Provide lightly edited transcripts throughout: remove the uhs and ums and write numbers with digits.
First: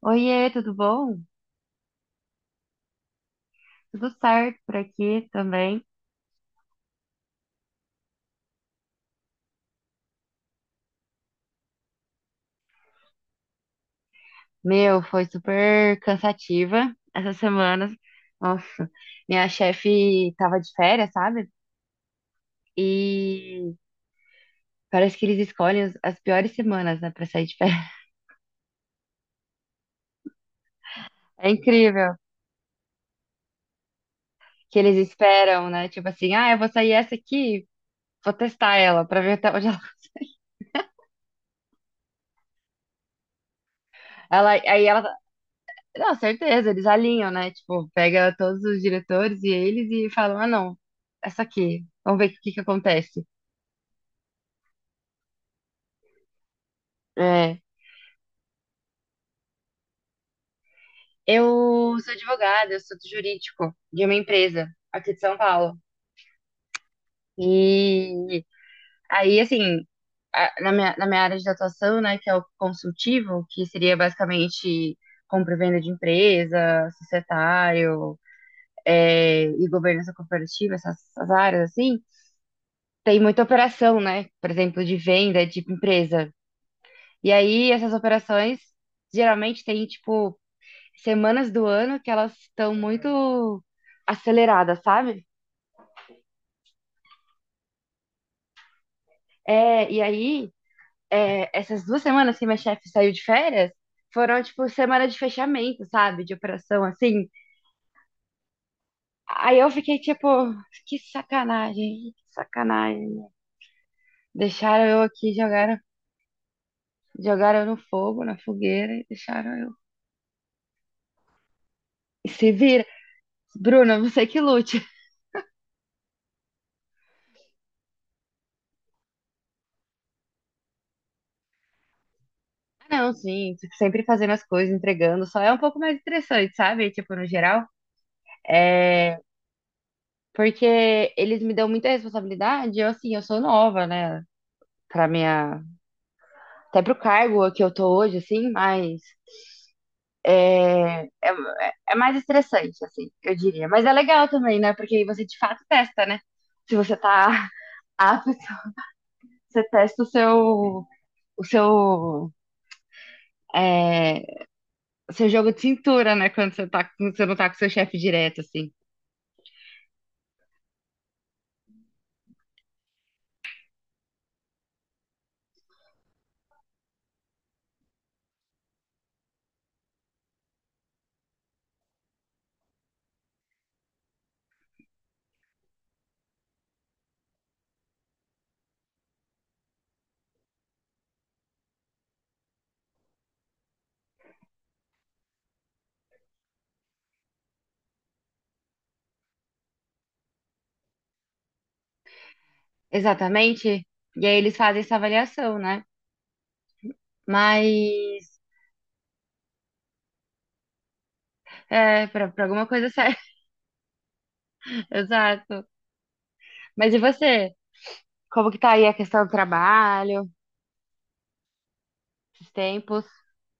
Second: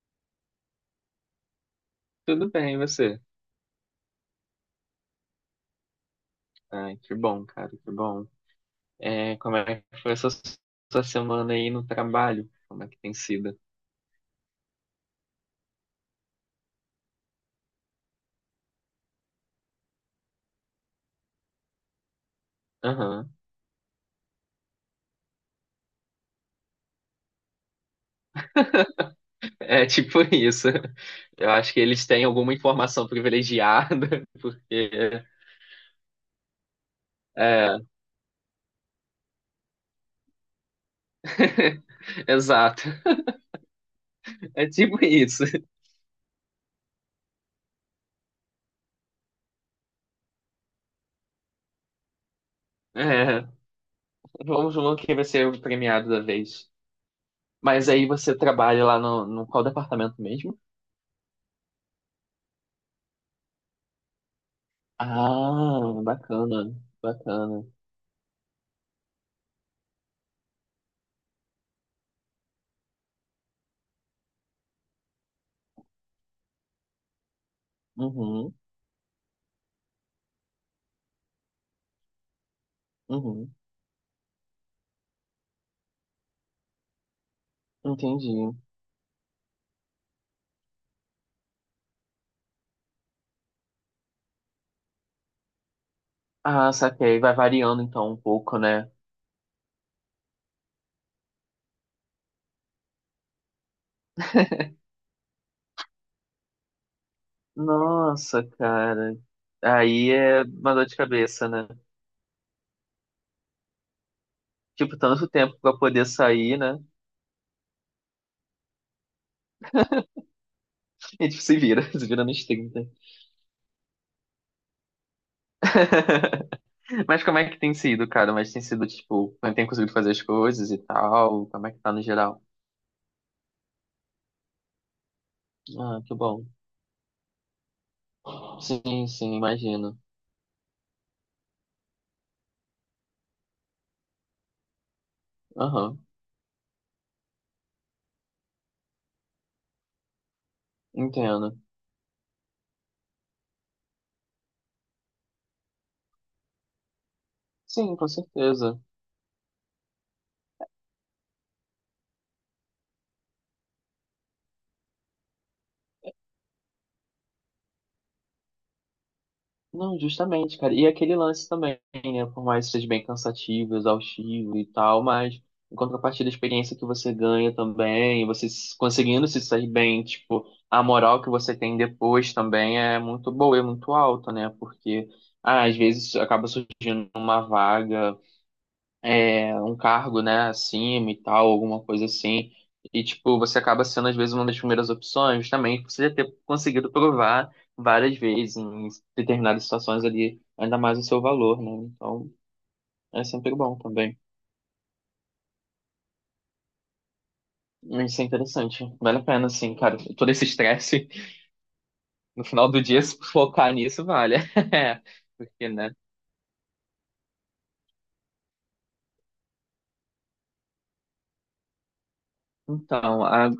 Oiê, tudo bom? Tudo bem, e você? Tudo certo por aqui também. Ai, que bom, cara, que bom. É, como é que foi essa sua semana aí no trabalho? Como é que tem sido? Meu, foi super cansativa essas semanas. Nossa, minha chefe tava de férias, sabe? Aham. E parece que eles escolhem as piores semanas, né, pra sair de férias. É tipo isso. É Eu acho que eles incrível têm alguma informação privilegiada, que porque. eles esperam, né? Tipo assim, ah, eu vou sair essa aqui, É. vou testar ela pra ver até onde ela. Exato. Ela, É aí tipo ela, isso. não, certeza, eles alinham, né? Tipo, pega todos os diretores e eles falam, ah, não, essa aqui, vamos ver o que que acontece. É. Vamos ver quem vai ser o premiado da vez. É. Mas aí você trabalha lá no qual departamento mesmo? Eu sou advogada, eu sou do jurídico de uma empresa aqui de São Paulo. Ah, bacana, bacana. E aí, assim, na minha área de atuação, né, que é o consultivo, que seria basicamente compra e venda de empresa, societário, Uhum, e governança corporativa, essas, essas áreas, assim, tem muita uhum. operação, né? Por exemplo, de venda de empresa. E aí, essas Entendi. operações geralmente tem tipo, semanas do ano que elas estão muito aceleradas, sabe? Ah, saquei. Vai variando então um pouco, né? É, e aí, essas duas semanas que minha chefe saiu de férias foram, tipo, semana de fechamento, sabe? De operação, assim. Nossa, cara. Aí eu fiquei, Aí tipo, é uma dor de que cabeça, né? sacanagem, que sacanagem. Deixaram Tipo, eu tanto aqui, tempo pra jogaram, poder sair, né? jogaram eu no fogo, na fogueira, e deixaram eu. E tipo, se vira, se vira E nos se vira. 30. Bruna, você que lute. Mas como é que tem sido, cara? Mas tem sido, tipo, quando tem conseguido fazer as coisas e tal? Como é que tá no geral? Ah, não, sim, sempre fazendo as coisas, entregando, só é um pouco mais Ah, que bom. interessante, sabe? Tipo, no geral. Sim, É, sim, imagino. porque eles me dão muita responsabilidade, eu assim, eu sou nova, né? Pra minha. Aham, Até pro cargo que eu tô hoje, assim, mas é, é, entendo. é mais estressante, assim, eu diria. Mas é legal também, né? Porque aí você de fato testa, né? Se você tá Sim, com apto, certeza. você testa o seu, é, o seu jogo de cintura, né? Quando você tá, quando você não tá com seu chefe direto, assim. Não, justamente, cara. E aquele lance também, né? Por mais que seja bem cansativo, exaustivo e tal, mas em contrapartida, a experiência que você ganha também, você se- conseguindo se sair bem, tipo, a moral que você tem depois também é muito boa, é muito alta, né? Porque ah, às vezes acaba surgindo uma vaga é, um cargo, né, acima e tal, alguma coisa assim. E, tipo, você acaba sendo, às vezes, uma das primeiras opções, também, por você já ter conseguido provar várias vezes em determinadas situações ali, ainda mais o seu valor, né? Então, é sempre bom Exatamente. também. E aí eles fazem essa avaliação, né? Isso é Mas interessante. Vale a pena, assim, cara. Todo esse estresse, pra, pra no alguma final do coisa dia, serve. se focar nisso, vale. É, Exato. porque, né? Mas e você? Como que tá aí a questão do trabalho, esses tempos? Então, a-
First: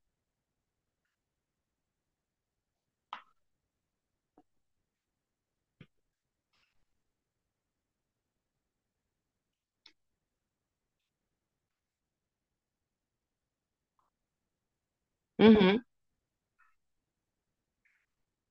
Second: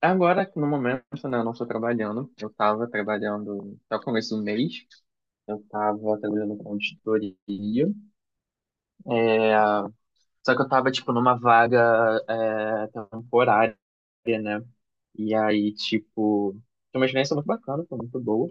agora, no momento, né, eu não estou trabalhando. Eu estava trabalhando até o começo do mês. Eu tava trabalhando com auditoria, só que eu tava, tipo, numa vaga é, temporária. E aí, Uhum, tipo, foi uma experiência muito bacana, foi muito boa.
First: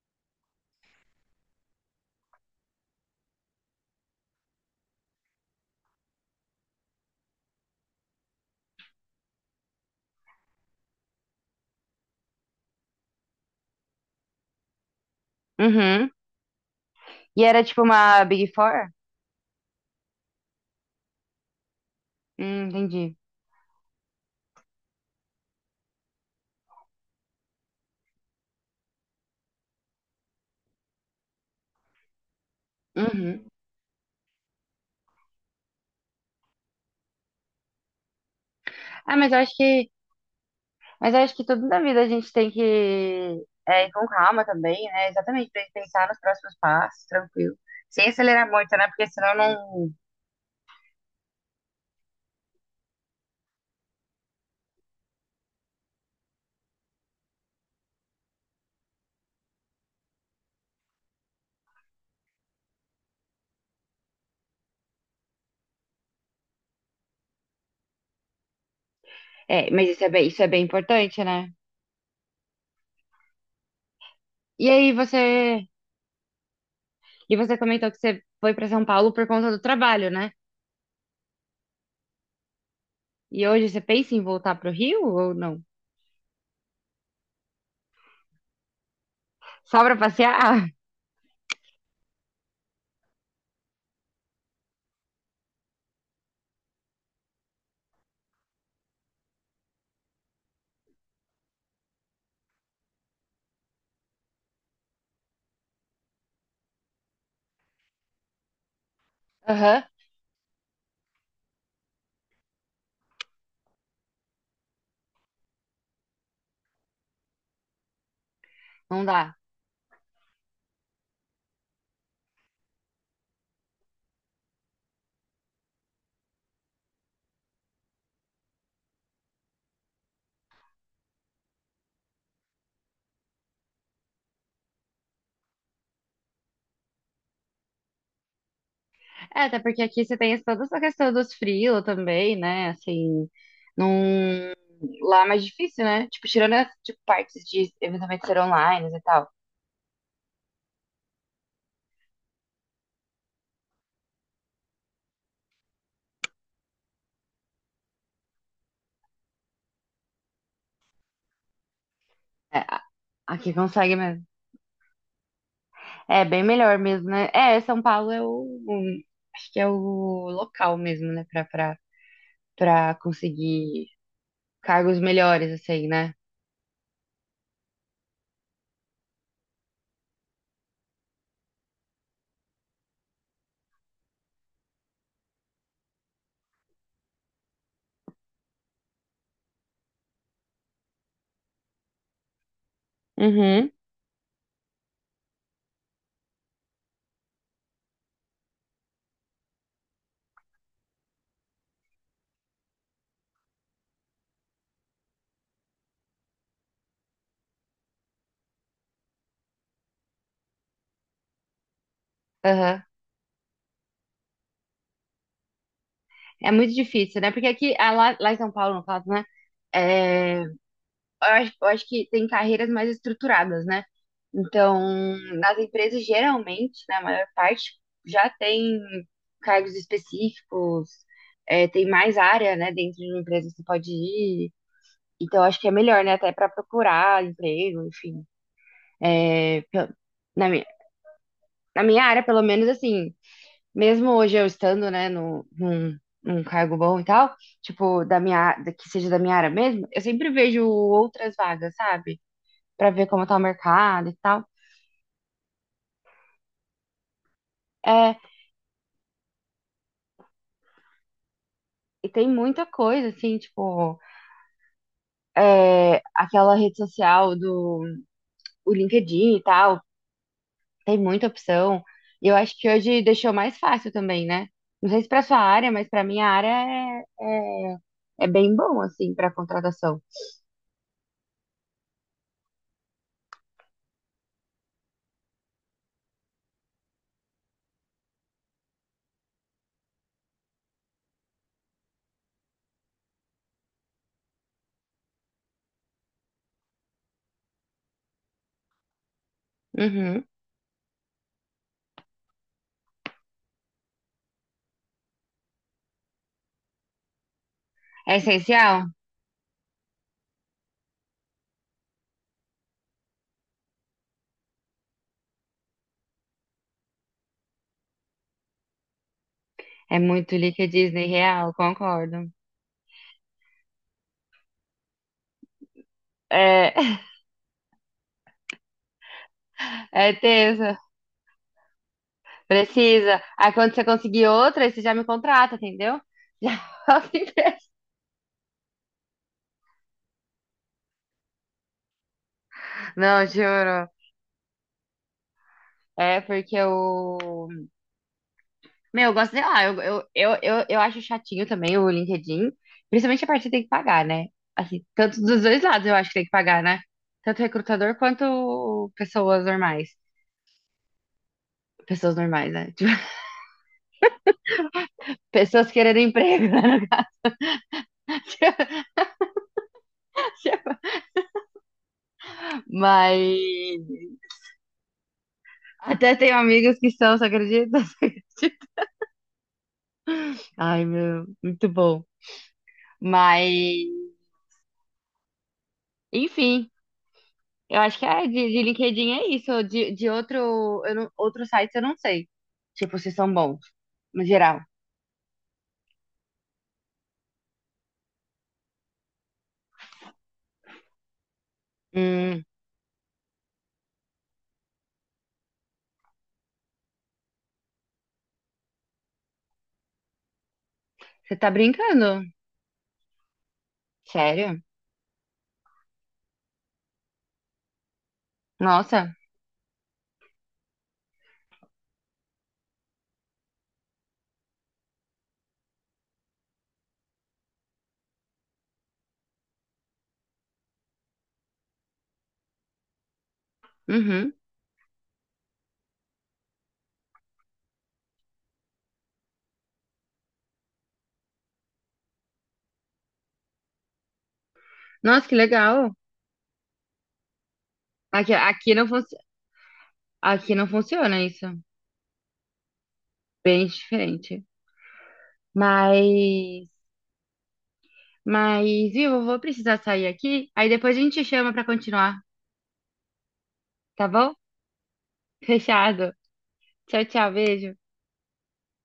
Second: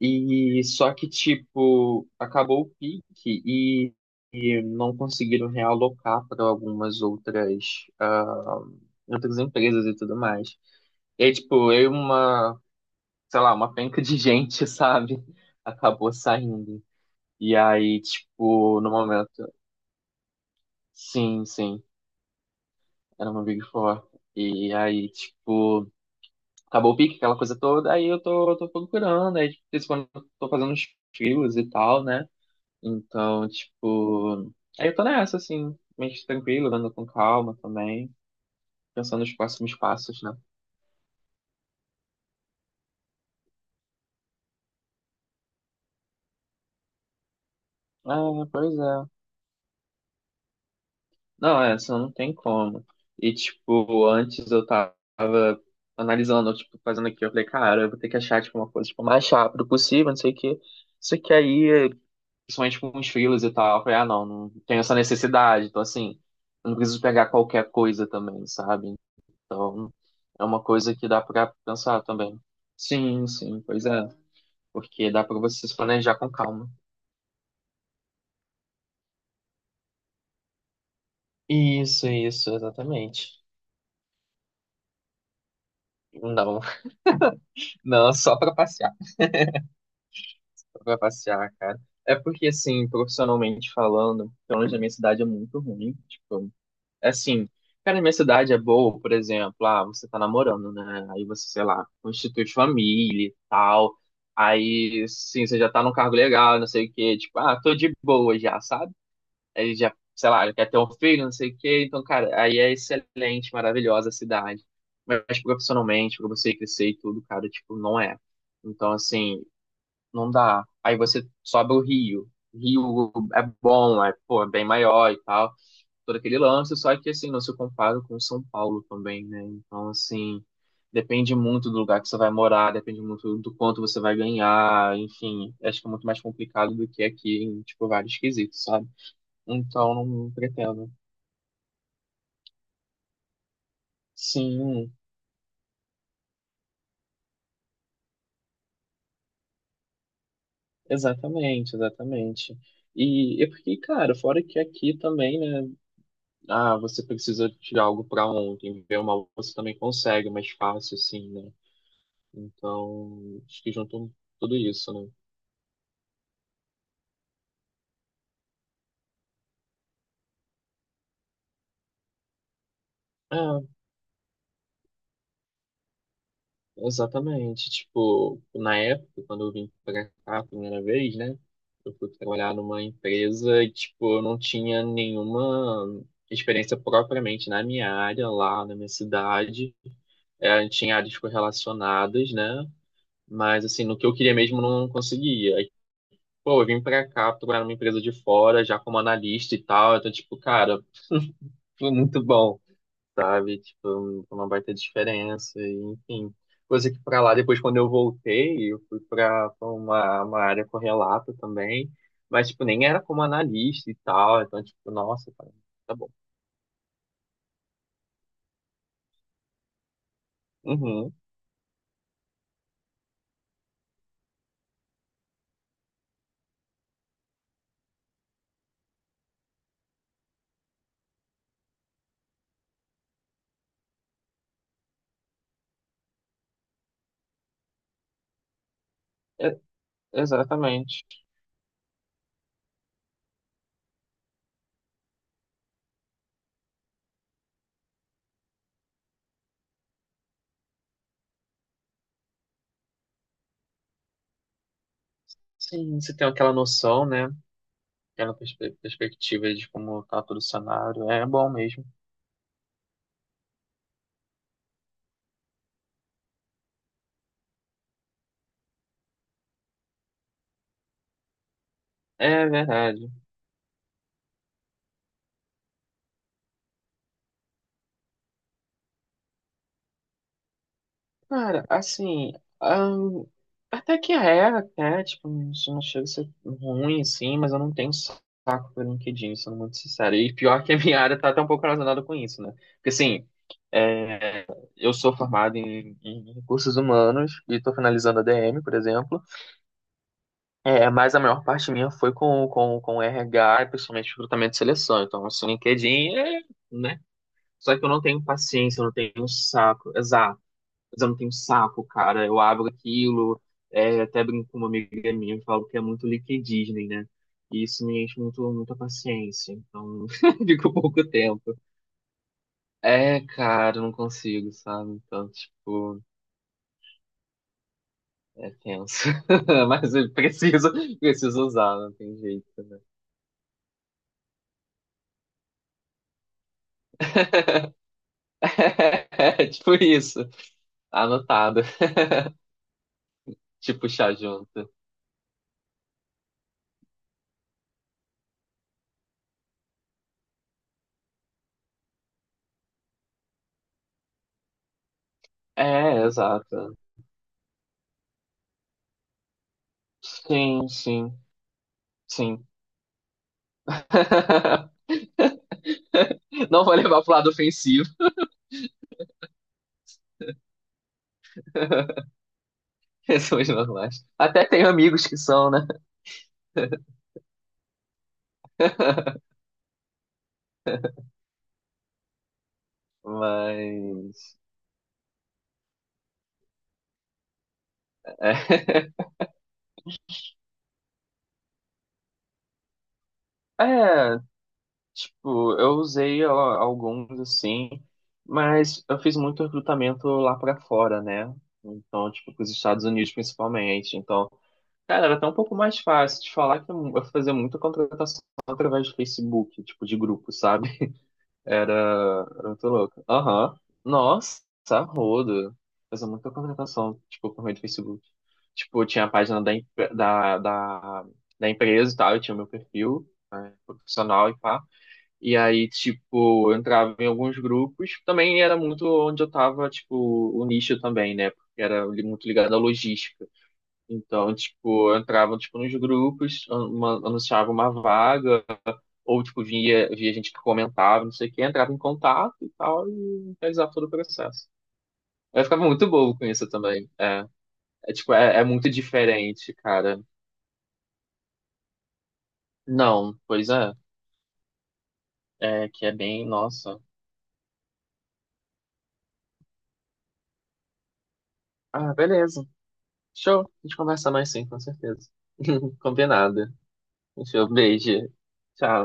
E só que, tipo, acabou o pique e não conseguiram realocar para algumas outras, ah, outras empresas e tudo mais. E aí, tipo, eu e uma, sei lá, uma penca de gente, sabe? uhum. Acabou saindo. E E era tipo aí, uma Big tipo, Four? no momento. Sim, sim. Entendi. Era uma Big Four. E aí, tipo, acabou o pique, aquela coisa toda, aí eu tô procurando, aí de vez em quando eu tô fazendo uns frios e tal, né? Uhum. Então, tipo, aí eu tô nessa, assim, meio tranquilo, andando com calma também, Ah, pensando mas nos eu acho próximos que, passos, né? mas eu acho que tudo na vida a gente tem que ir com calma também, né? Exatamente, pra gente pensar nos próximos passos, tranquilo. Sem É, acelerar pois muito, né? Porque é. senão não. Não, é, senão não tem como. E, tipo, antes eu tava analisando, tipo, fazendo aqui, eu falei, cara, eu vou ter que achar, tipo, uma coisa, tipo, mais rápido possível, não sei o quê. Só que aí principalmente com os filhos e tal. Eu falei, ah, não, não tenho essa necessidade. Então, assim, eu não preciso pegar qualquer coisa também, sabe? É, mas Então, isso é é bem uma coisa que dá importante, né? pra pensar também. Sim, sim, pois é. E aí Porque dá pra você você, se planejar com calma. e você comentou que você foi pra São Paulo por conta do trabalho, né? Isso, exatamente. E hoje você pensa em voltar pro Rio ou não? Não, não, Só pra passear? só pra passear, cara. É porque, assim, profissionalmente falando, pelo menos na minha cidade é muito ruim. Tipo, assim, cara, minha cidade é boa, por exemplo, ah, você tá namorando, né? Aí você, sei lá, constitui família e tal. Aí, sim, você já tá num cargo legal, não sei o quê. Tipo, ah, tô de boa já, sabe? Aí Aham. já, sei lá, quer ter um filho, não sei o quê. Então, cara, aí é excelente, maravilhosa a cidade. Mas tipo, profissionalmente, pra você crescer e tudo, cara, tipo, não é. Então, Não dá. assim, não dá. Aí você sobe o Rio. Rio é bom, é, pô, é bem maior e tal todo aquele lance, só que assim, não se compara com o São Paulo também, né? Então, assim, depende muito do lugar que você vai morar, depende muito do quanto você vai ganhar, enfim, acho que é muito mais complicado do que aqui em, tipo, vários quesitos, sabe? É, até porque Então, aqui você não tem toda essa pretendo. questão dos frios também, né? Assim, num... Sim, lá é mais difícil, né? Tipo, tirando as tipo, partes de eventualmente ser online e tal. exatamente, exatamente. E é porque, cara, fora que aqui também, né? Ah, você precisa tirar algo pra ontem, ver uma você também consegue é mais fácil, assim, né? É, Então, aqui acho que consegue juntou mesmo. tudo isso, né? É bem melhor mesmo, né? É, São Paulo é acho que é o local mesmo, né? Pra É, conseguir cargos melhores, assim, né? exatamente. Tipo, na época, quando eu vim pra cá a primeira vez, né? Eu fui trabalhar numa empresa e, tipo, eu não tinha nenhuma experiência propriamente na minha área, lá na minha cidade. É, tinha áreas correlacionadas, né? Mas, Uhum. assim, no que eu queria mesmo, eu não conseguia. Aí, pô, eu vim pra cá trabalhar numa empresa de fora, já como analista e tal. Então, tipo, cara, foi muito bom sabe? Tipo, foi uma baita diferença, e, enfim. Coisa que pra lá, depois quando eu voltei, eu fui pra uma área correlata também, mas, tipo, Aham. nem era como analista e tal, então, tipo, nossa, cara, tá bom. É muito difícil, né? Porque aqui, ah, lá em São Paulo, no caso, né? É, Uhum, eu acho que tem carreiras mais estruturadas, né? Então, nas empresas, geralmente, na maior parte, já tem cargos específicos, tem mais área, né? Dentro de uma empresa que você pode ir. Então, eu acho que é melhor, né? Até para procurar emprego, enfim. é- É, pe- na minha, exatamente. na minha área, pelo menos, assim, mesmo hoje eu estando, né, no, num, num cargo bom e tal, tipo, da minha, á- da- que seja da minha área mesmo, eu sempre vejo outras vagas, sabe? Pra ver como tá o mercado e tal. Sim, você tem aquela noção, né? É, Aquela perspe- perspectiva de como tá todo o cenário, é bom mesmo. e tem muita coisa, assim, tipo, aquela rede social do o LinkedIn e tal, tem muita opção. E eu É acho que hoje verdade. deixou mais fácil também, né? Não sei se pra sua área, mas pra minha área é bem bom, assim, pra contratação. Cara, assim, ahn, até que é, até, tipo, não chega a ser ruim, assim, mas eu não tenho saco pelo LinkedIn, sendo muito sincero. E pior que a minha área tá até um pouco relacionada com isso, né? Porque, assim, é, eu sou formado em recursos humanos e tô finalizando a DM, por exemplo, Uhum. é, mas a maior parte minha foi com RH, principalmente recrutamento e seleção. Então, assim, LinkedIn é, né? Só que eu não É tenho essencial? paciência, eu não tenho saco mas eu não tenho saco, cara. Eu abro aquilo, é, até brinco com uma amiga minha e falo que é muito Lick Disney, né? E isso me enche muito, muita paciência, É então muito Lica fico Disney pouco real, tempo. concordo. É, cara, eu não consigo, sabe? Então, tipo, É, é tenso. Mas eu é preciso, tenso. preciso usar, não tem jeito, né? Precisa. Aí quando você conseguir outra, aí você já me contrata, entendeu? Já faço empresa. É, tipo isso. Anotado. Não, juro. Tipo, chá junto. É porque eu. Meu, eu gosto, sei lá, eu acho chatinho também o LinkedIn. Principalmente a parte que tem que pagar, né? Assim, tanto dos dois lados eu É, acho que tem que pagar, exato. né? Tanto recrutador quanto pessoas normais. Sim, sim, Pessoas sim. normais, né? Tipo, pessoas querendo emprego, Não vou né? levar pro lado ofensivo. Mas. Pessoas normais. Até tenho amigos que são, né? Até tenho amigas que são, você acredita? Você acredita? Ai, meu, muito bom. Mas, Mas. enfim, eu acho que é de É, LinkedIn é isso. De outro, eu não, outro site eu não sei. Tipo, se são bons, é, no geral. tipo, eu usei ó, alguns assim, mas eu fiz muito recrutamento lá pra fora, né? Então, tipo, Hum, pros Estados Unidos principalmente. Então, cara, era até um pouco mais fácil de falar que eu fazia muita contratação através do Facebook, tipo, de grupo, sabe? você tá Era, brincando? era muito louco. Aham. Nossa, Sério? rodo. Fazia muita contratação, tipo, por meio do Facebook. Tipo, tinha a Nossa. página da, em- da, da, da empresa e tal, eu tinha o meu perfil, né, profissional e pá. E aí, tipo, eu entrava em alguns grupos. Também era muito onde eu tava, tipo, o nicho também, né? Porque era li- muito ligado à logística. Uhum. Então, tipo, eu entrava, tipo, nos grupos, an- uma- anunciava uma vaga, ou tipo via, via gente que comentava, não sei o quê, entrava em contato e tal, e realizava todo o processo. Nossa, que Eu ficava muito legal. bobo com isso também. É, é tipo, Aqui, é, é muito diferente, cara. aqui não funciona isso. Não, pois Bem é. diferente. É que é bem, Mas, nossa. mas, viu, eu vou precisar sair aqui. Aí depois a gente chama pra Ah, continuar, beleza. Show. A gente tá conversa mais bom? sim, com certeza. Fechado. Combinado. Tchau, tchau. Show, Beijo. beijo. Tchau.